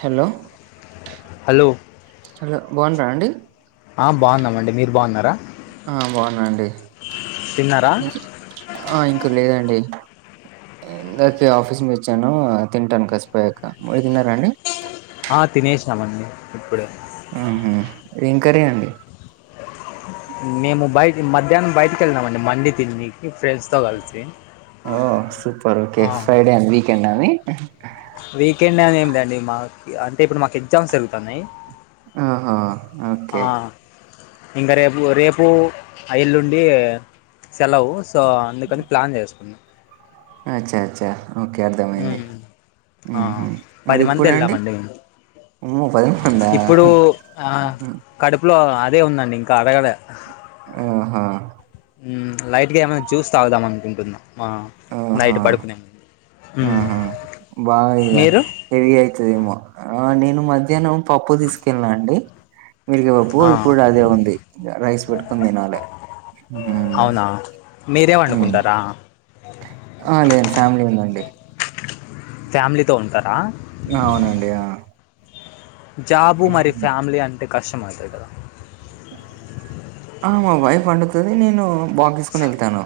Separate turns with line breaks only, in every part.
Hello
hello
hello బాగుండ్రా అండి
ఆ బాగున్నామండి మీరు బాగున్నారా
ఆ బాగున్నానండి
తిన్నారా
ఆ ఇంక లేదండి ఇందాకే ఆఫీస్ నుండి వచ్చాను తింటాను కాసేపయ్యాక మీరు తిన్నారాండి
ఆ తినేసినమండి ఇప్పుడే
ఊహు ఏం కర్రి అండి
మేము బయట మధ్యాహ్నం బయటకి వెళ్ళనామండి మండి తిననికి ఫ్రెండ్స్
ఓ సూపర్ ఓకే
ఆ,
ఫ్రైడే అని వీకెండ అండి
వీకెండ్ అని ఏం లేండి మా అంటే ఇప్పుడు మాకు ఎగ్జామ్స్ జరుగుతన్నాయి
ఆహా ఓకే
ఇంకా రేపు రేపు ఎల్లుండి సెలవు సో అందుకని ప్లాన్ చేసుకున్నా
అచ్చా అచ్చా ఓకే అర్థమైంది
ఉమ్. ఆ,
ఊహు మరి
పది మంది
ఇప్పుడు అండి
వెళ్ళామండి మేము
అమ్మో పదిమందా
ఇప్పుడు ఆ, కడుపులో అదే ఉందండి ఇంకా అరగలే
ఆహా
లైట్గా ఏమైనా జ్యూస్ తాగుదాం అనుకుంటున్నా నైట్
ఆహా.
పడుకునేడే ముందు
ఆహా బాగా ఇగ
మీరు
హెవీ అయితదేమో ఆ నేను మధ్యాహ్నం పప్పు తీసుకెళ్ళిన అండి మీగీతా పప్పు
ఆ
ఇప్పుడు అదే ఉంది రైస్ పెట్టుకుని తినాలే
అవునా మీరే వండుకుంటరా
ఆ లేదండి ఫ్యామిలీ ఉందండి
ఫ్యామిలీతో ఉంటరా
ఆ, అవునండి ఆ
జాబు మరి
ఉమ్.
ఫ్యామిలీ అంటే కష్టం అయితది కదా
ఆ మా వైఫ్ వండుతది నేను బాక్స్ తీసుకుని వెళ్తాను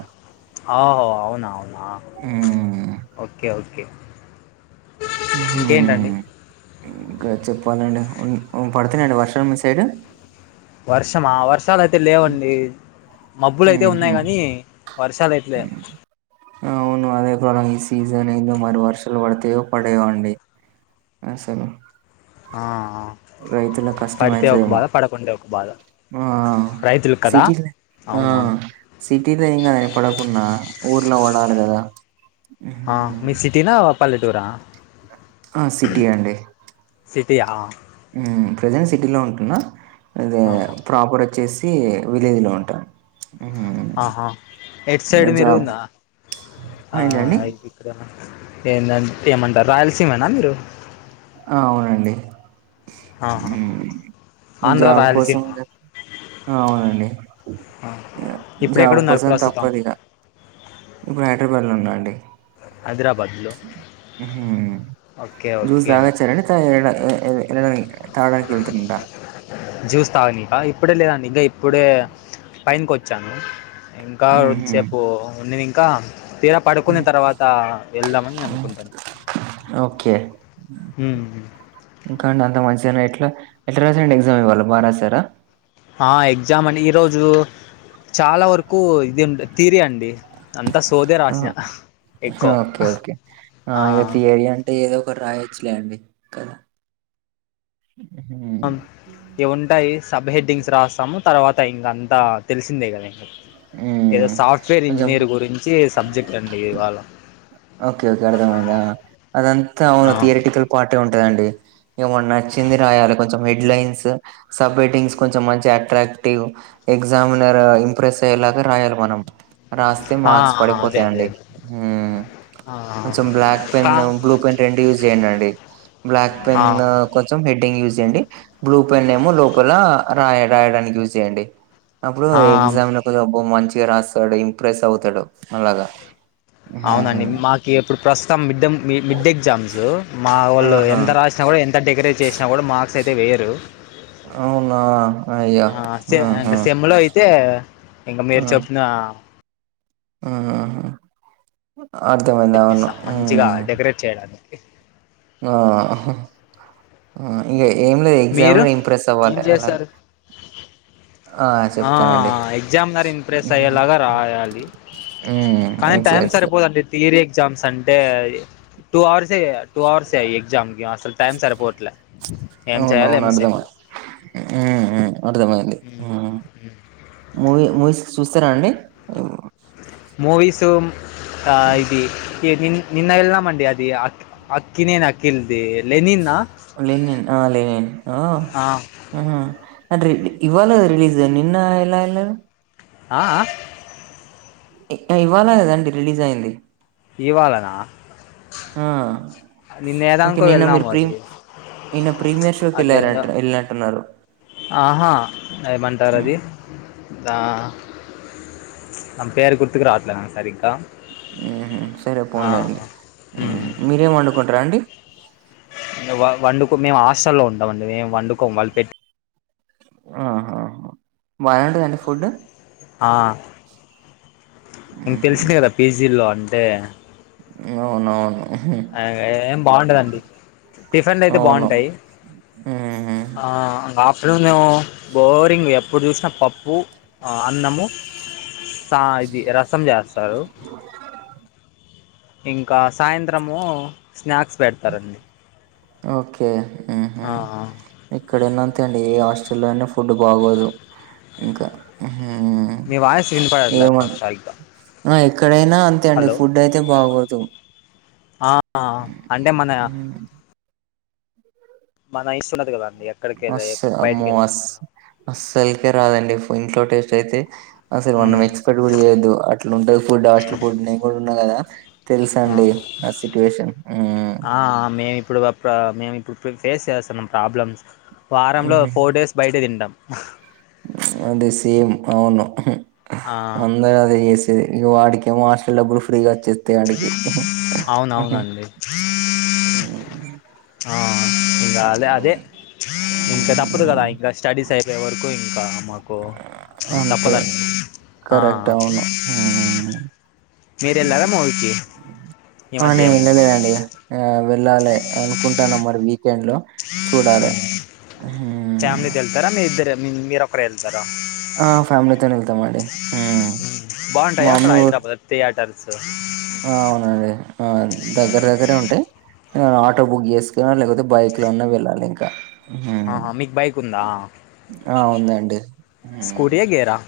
అహో అవునా అవునా
ఉమ్.
ఓకే ఓకే ఇంకేంటండి
హ్మ్ ఇంకా చెప్పాలండి పడుతున్నయండి వర్షాలు మీ సైడు
వర్షమా వర్షాలు అయితే లేవండి మబ్బులయితే ఉన్నాయి
ఉహుం.
కానీ వర్షాలు అయితే లే
అవును అదే ప్రాబ్లమ్ ఈ సీజన్ ఏందో మరి వర్షాలు పడతయో పడయో అండి అసలు
ఆ ఆ
రైతులకి కష్టంమైతదేమో
ఒక బాధ
ఆ
రైతులు కదా
సిటీలనే ఆ
అవునవును
సిటీలో ఏం కాదాయే పడకున్న ఊర్ల పడాలె కదా మ్మ్.
మీది సిటీనా పల్లెటూరా
ఆ సిటీ
సిటీయా
ఉమ్ ప్రెజెంట్ సిటీలో ఉంటున్న ఇది
ఆ
ప్రాపర్ వచ్చేసి విలేజీలో ఉంటాను
ఆహా ఎటు సైడ్
జాబ్
మీరుంద ఆ
ఏంటండి
అయి ఏందంట్ ఏమంటరు రాయలసీమేనా మీరు
ఆ అవునండి
ఆహా
ఉమ్ ఈ
ఆంధ్ర
జాబ్
రాయలసీమ
కోసం ఇంగ అవునండి
ఇప్పుడు
జాబ్
ఎక్కడున్నారు
కోసం
ప్రస్తుతం
తప్పదు ఇగ ఇప్పుడు హైదరాబాద్లో ఉన్నా అండి
హైదరాబాద్లో ఓకే ఓకే
తాగొచ్చారా అండి తాగి ఏ ఏ తాగడానికెళ్తుండా
జ్యూస్ తాగనికా ఇప్పుడే లేదండి ఇంకా ఇప్పుడే పైనకి వచ్చాను ఇంకా
ఉహు
కొంతసేపు ఉండేది ఇంకా తీర పడుకున్న తర్వాత వెళ్దామని అనుకుంటున్న
ఓకే ఇంకా అండి అంత మంచిగనే ఎట్ల ఎట్ల రాసారండి ఎగ్జామ్ ఇవాళ బాగా రాసారా
ఆ ఎగ్జామ్ అండి ఈరోజు చాలా వరకు ఇది తీరి అండి అంత సోదే రాసా ఎక్కువ
ఓకే ఓకే
ఆ
ఇగ థియరీ అంటే ఏదో ఒకటి రాయొచ్చులే అండి కదా
ఉంటాయి సబ్ హెడ్డింగ్స్ రాస్తాము తర్వాత ఇంక అంతా తెలిసిందే కదా ఇంగ ఏదో
ఉమ్,
సాఫ్ట్వేర్
కొంచెం
ఇంజనీర్ గురించి సబ్జెక్ట్ అండి ఇవాళ
ఓకే ఓకే అర్థమైంది అదంతా అవును
ఆ
థియరిటికల్ పార్టే ఉంటదండి ఇగ మనకు నచ్చింది రాయాలి కొంచెం హెడ్లైన్స్ సబ్ హెడ్డింగ్స్ కొంచెం మంచిగ అట్రాక్టివ్ ఎగ్జామినర్ ఇంప్రెస్ అయ్యేలాగా రాయాలి మనం రాస్తే
ఆ
మార్క్స్
ఆ, అదే అదే
పడిపోతయండి
అదే
ఉమ్
ఆ
కొంచెం బ్లాక్ పెన్
కా
బ్లూ పెన్ రెండు యూజ్ చేయండండి బ్లాక్
ఆ
పెన్ కొంచెం హెడ్డింగ్ యూజ్ చేయండి బ్లూ పెన్ ఏమో లోపల రా రాయడానికి యూజ్ చేయండి అప్పుడు
ఆ
ఎగ్జామినర్ అబ్బో మంచిగ రాసాడు ఇంప్రెస్ అవుతాడు అలాగా
అవునండి
ఉమ్,
మాకు ఇప్పుడు ప్రస్తుతం మిడ్డ మిడ్ ఎగ్జామ్స్ మా వాళ్ళు
ఆహా
ఎంత రాసిన కూడా ఎంత డెకరేట్ చేసినా కూడా మార్క్స్ అయితే వేయరు
అవునా అయ్యో!
ఆ సే
ఆహా!
అంటే సెమ్లో అయితే ఇంగ మీరు చెప్పిన
ఉ అర్థమైంది అవును
ఇస్తాం
ఉమ్
మంచిగా డెకరేట్ చేయడానికి
ఆ ఇక ఏం లేదు
మీరు
ఎగ్జామినర్ ఇంప్రెస్
ఏం
అవ్వాలి అలాగ
చేస్తారు ఆ ఆ ఆ ఎగ్జామినర్ ఇంప్రెస్
హ్మ్.
అయ్యేలాగా రాయాలి
హ్మ్.
కానీ టైం
ఎగ్జాక్ట్‌లీ.
సరిపోదండి థియరీ ఎగ్జామ్స్ అంటే టూ అవర్సే టూ అవర్సే ఎగ్జామ్కి అసలు టైం సరిపోవట్లే ఏం చేయాలో ఏమో సెమ్ములో
ఉ ఉ అర్థమైంది మూవీ మూవీస్ చూస్తారా అండి హ్మ్.
మూవీస్ ఆ ఇది [unintelligible] నిన్న ఎల్నా మండి అది అ అక్కినేన్ అకిిల్ది లెనిన
లెనిన్ ఆ లెనిన్ ఆ ఆ అ ఇవ్వాల రిలీజ్ నిన్న ఎలా ఎల్లవ్
ఆ ఆ
ఇవ్వాల కదండి రిలీజ్ అయ్యింది
ఇవాళన
ఆ
నిన్న
ఓకే
ఏదానీకో
నిన్న మీరు
వెళ్ళాము
ప్రీ
అది
నిన్న ప్రీమియర్ షోకి
అది ఎందో
[unintelligible] ఎల్నటున్నారు
ఆహా ఏమంటారు అది ఆ పేరు గుర్తుకు రాట్లే సరిగ్గ
సరే పోన్లేండి మీరేం వండుకుంటరు అండి
వండుకో మేము హస్టల్లో ఉంటామండి మేము వండుకోం వాళ్ళు పె
ఆహాహా బానే ఉంటదాండి ఫుడ్
ఆ ఇంగ తెల్సిందెగ పీజీల్లో అంటే
అవునవును ఉహు,
అ గదే ఏం బాగుండదండి టిఫిన్లు అయితే
అవును
బాగుంటాయ్
ఉహు
ఆఫ్టర్నూన్ ఏమో బోరింగ్ ఎ ఎప్పుడు చూస్న పప్పు అన్నము సా ఇది రసం జేస్తారు ఇంకా సాయంత్రమూ స్నాక్స్ పెడ్తరండి
ఓకే ఉహు
ఆ
ఎక్కడైనా అంతే ఆండీ ఏ హాస్టల్లోన్న ఫుడ్ బాగోదు ఇంకా హు
నీ వాయిస్ ఇన్పడలే బ్రో సరిగ్గ
ఆ ఎక్కడైన అంతే అండి ఫుడ్ అయితే బాగోదు
ఆ అంటే మన
ఉహు.
మన [unintelligible]
మస్స్
బయటికి
అమ్మో అస్
వెళ్ళినాక
అస్సల్కే రాదండి ఫు ఇంట్లో టేస్టైతే అస్సలు మనం
ఉమ్
ఎ క్సపెక్ట్ చెయొద్దు అట్లుంటది ఫుడ్ హాస్టల్ ఫుడ్ నేను గూడ ఉన్నా కదా
ఆ
తెల్సండి నా సిట్యువేషన్
ఆమే ఇప్పుడు వ ప్పా మేమిప్పుడు ఫేస్ చేస్సున్నాం ప్రాబ్లమ్స్ వారంలో ఫోర్ డేస్ బయటే తింటాం
అదే సేమ్ అవును ఉహు
ఆ
అందరదే జేస్ ది వాడ్కేమో హాస్టల్ డబ్బులు ఫ్రీగ వచ్చే
అవునవునండి
[unintelligible]
ఆ ఇంగ అదే అదే ఇంక తప్పదు గదా ఇంకా స్టడీస్
హ్మ్.
అయిపోయే వర్కూ ఇంకా మాకు
అంతే
తప్పదండి ఆ
కరెక్ట్ ఔను
మీరు వెళ్ళారా మూవీకి ఈ
ఆ
మధ్య
నేనే
ఏమైనా
నేనేనండి ఆ వెళ్ళాలె అనుకుంటాన్న మరి వీకెండ్ లో చూడాలె
ఉమ్. ఫ్యామిలీతో ఎళ్తార మీ ఇద్దరే మీ మీరొక్కరే ఎళ్తార
ఆ ఫ్యామిలీతోనే ఎల్తామండి ఉ మమ్మి ఊ
తియాటర్స్
ఆ ఔనండి ఆ దగ్గర దగ్గరే ఉంటయి. హా ఆటో బుక్ చేస్కోనో లేకపోతే బైక్లోన్నా వెళ్ళాలి ఇంకా. ఉమ్.
ఆహా మీకు బైకుందా?
ఆ ఉందండి. ఉమ్.
స్కూటీయా, గేరా?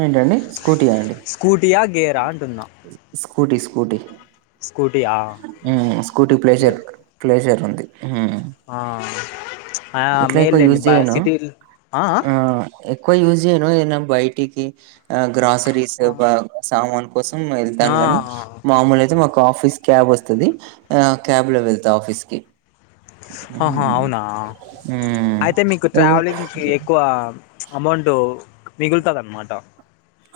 ఏంటండి స్కూటీయాండి?
స్కూటీయా, గేరా అంటున్నా.
Scooty, scooty.
స్కూటీయా?
ఉ స్కూటీ
ఓకే
ప్లేజర్ ప్లేజర్ ఉంది హు.
ఆ ఆ మేల్లేండి
యూజ్
బ
చేయను.
సిటీ ఆ ఆ
ఎక్కువ యూజ్ చేయను ఏదన్నా బైటికి ఆ గ్రాసరీస్, బా సామాను కోసం ఎళ్తాను గాని మామూలైతే మాకు ఆఫీస్ క్యాబ్ వస్తది. ఆ క్యాబ్లో వెళ్తా ఆఫీస్ కి.
ఆహా అవునా అయితే మీకు ట్రావెలింగ్ కి
హ్మ్.
ఎక్కువ అమౌంట్ మిగులుతది అన్నమాట.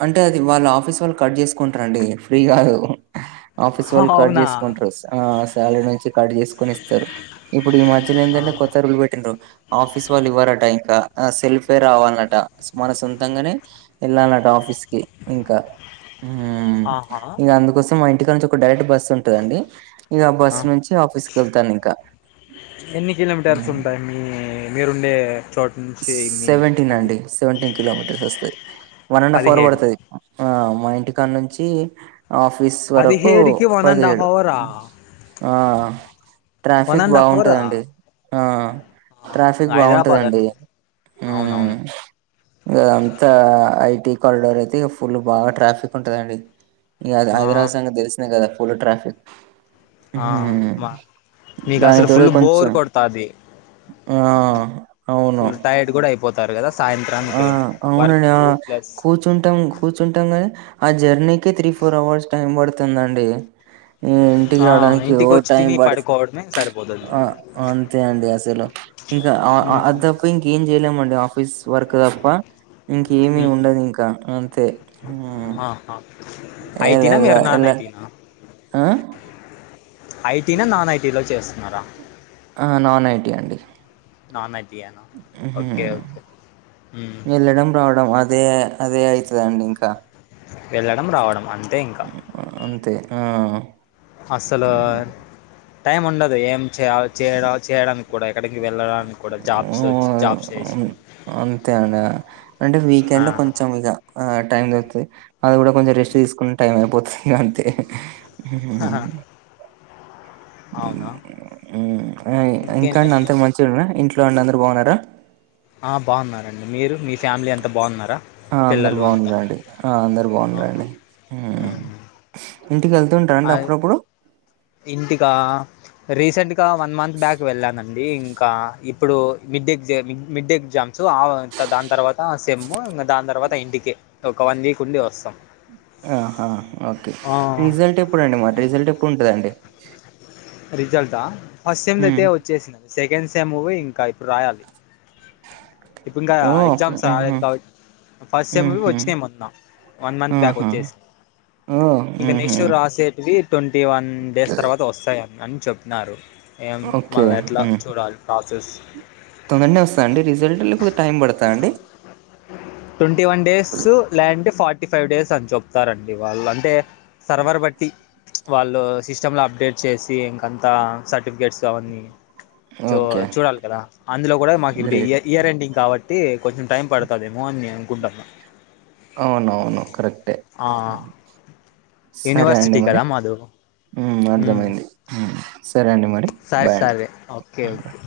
అంటే అది వాళ్ళ ఆఫీస్ వాళ్ళు కట్ చేసుకుంటరండి ఫ్రీ కాదు. ఆఫీస్ వాళ్ళు కట్
అవునా
చేసుకుంటరు. ఆ సాలరీ నుంచి కట్ చేసుకొని ఇస్తరు. ఇప్పుడు ఈ మధ్యలో ఏందంటే కొత్త రూల్ పెట్టిర్రు. ఆఫీస్ వాళ్ళు ఇవ్వరట ఇంకా సెల్ఫే రావాల్నట మన సొంతంగనే ఎళ్ళాల్నట ఆఫీ ఫీస్కి ఇంకా
ఆహా,
ఇంగ అందుకోస మ్ మా ఇంటికానుంచి ఒక డైరెక్ట్ బస్ ఉంటదండి. ఇగా ఆ
ఆహా,
బస్స్ నుంచి ఆఫీస్కి వెళ్తాను ఇంకా.
ఎన్ని కిలోమీటర్స్ ఉంటాయి మీ మీరుండే చో
సెవెంటీన్ అండి seventeen kilometres one and half hour
పదిహేడు
పడుతది. ఆ మా ఇంటికానుంచి ఆఫీస్ వరకు
పదిహేడుకి వన్ అండ్ హాఫ్
పదిహేడు
అవరా
ఆ
వన్
ట్రాఫిక్
అండ్
బావుంటదండి ఆ
ఆ
ట్రాఫిక్
హైదరాబాద్ అను
బాగుంటదండి
అవును
మ్మ్
అవును.
ఇగ అంతా ఐటి కారిడార్ అయితే ఇగా ఫుల్ బాగా ట్రాఫిక్ ఉంటదండి. ఇగా
ఆ
హైదరాబాద్ సంగతి తెలిసిందే కదా ఫుల్ ట్రాఫిక్.
ఆ
ఉమ్
మా నీకు
దానికి
అసలు
తోడు
ఫుల్ బోర్
కొంచెం
కొడతాది.
ఆ
ఫుల్
అవును
టైడ్ కూడా అయిపోతారు కదా సాయంత్రానికి వర్క్ ప్లస్
చుంటం కూర్చుంటం కానీ ఆ జర్నీకే త్రీ ఫోర్ అవర్స్ టైం పడుతుందండి. హ్ ఇంటికి
ఆ
రావడానికి ఓ
ఇంటికి వచ్చి
టైం
తిని
పడుతది
పడుకోవడమే సరిపోతుంది
ఆ అంతే అండి అసలు. ఇంకా ఆ ఆ అది
ఉమ్,
తప్ప ఇంకేం చేయలేమండి ఆఫీస్ వర్క్ తప్ప ఇంకేమి
ఉమ్, ఉమ్.
ఉండదు ఇంకా అంతే
ఐటి
ఎల్
నా
ఎల్ల
మీరు నాన్
ఎల్ల
ఐటీ నా.
ఆ?
ఐటీనా, నాన్ ఐటీ లో చేస్తున్నారా?
ఆ నాన్ ఐటీ అండి.
నాన్ ఐటియేనా.
ఉహ్
మ్మ్.
వెళ్లడం, రావడం అదే. అదే అయితదండి ఇంకా.
ఏళ్ళడం రావడం అంతే ఇంకా
అంతే ఆ
అసలు టైం ఉండదు ఏం చేయ చేయడ చేయడానికి కూడా ఎక్కడికి వెళ్ళడాని
ఉ అంతే అనా అంటే
ఆ.
వీకెండ్ కొంచెం ఇగా ఆ టైమ్ దొరుతది అది కూడా కొంచెం రెస్ట్ తీసుకున్న టైం అయిపోతది ఇగా అంతే ఉహు హు
అవునా
ఉ ఇంకా అన్న
ఇంకేంటండి
అంత మంచిగురా ఇంట్లో అన్న అందరు బాగున్నారా
ఆ బాన్నారండి మీరు మీ ఫ్యామిలీ అంతా బావున్నారా
ఆ అందరు బావున్నారండి ఆ అందరు
ఆహా.
బావున్నారండి
మ్మ్.
ఇంటికి వెళ్తూ ఉంటరా అండి
ఆ,
అప్పుడప్పుడు
ఇంటికా రీసెంట్గా వన్ మంత్ బ్యాక్ వెళ్ళానండి ఇంకా ఇప్పుడు మిడ్ ఎగజామ్ మిడ్డే ఎగ్జామ్ సోం ఆ దాని తర్వాత సెమ్ ఇగా దాని తర్వాత ఇంటికి ఒక వన్ వీక్ ఉండి వస్తా
ఆహా ఓకే రిజల్ట్ ఎప్పుడండి మరి రిజల్ట్ ఎప్పుడుంటదండి
రిజల్ట్ ఆ ఫస్ట్ సెమ్ దయితే వచ్చేసింది సెకండ్ సెమ్ ఇంకా ఇప్పుడు రాయాలి ఇప్పు ఇంకా
ఓ అప్పుడు
ఎగజామ్స్ ఆ
ఆహా
ఫస్ట్ సెమ్ వచ్చినయి మొత్తం వన్ మంత్ బ్యాక్
ఆహా
వచ్చేసి
ఓ
ఇంక నెస్ట్
ఉహు
రాసేటివి ట్వంటీ వన్ డేస్ తర్వాత వస్తాయని అని చెప్పినారు ఏం
ఓకే
మల్ల ఎట్లా
హ్మ్.
చూడాలి కాసెస్
తొందరనే వస్తంద అండి రిజల్ట్ లేకపోతే టైం పడతాద అండి
ట్వంటీ వన్ డేస్ లేదంటే ఫార్టీ ఫైవ్ డేస్ అని చెప్తారండి వాళ్ళు అంటే సర్వర్ బట్టి వాళ్ళు సిస్టమ్ లో అప్డేట్ చేసి ఇంక అంత సర్టిఫికేట్స్ క చో
ఓకే.
చూడాలి కదా అందులో కూడా మాకు ఇప్పుడు ఇ
గ్రేట్.
ఇయర్ ఎండింగ్ కాబట్టి అంటే కొంచెం టైం పడుతదేమో అని అనుకుంటా
అవునవును కరెక్టే సరే అండి
యూనివర్సిటీ
మరి
కదా మాదు
ఉమ్
మ్మ్.
అర్థమైంది ఉం సరే అండి మరి
సరే
బాయ్ అండి
సరే ఓకే ఓకే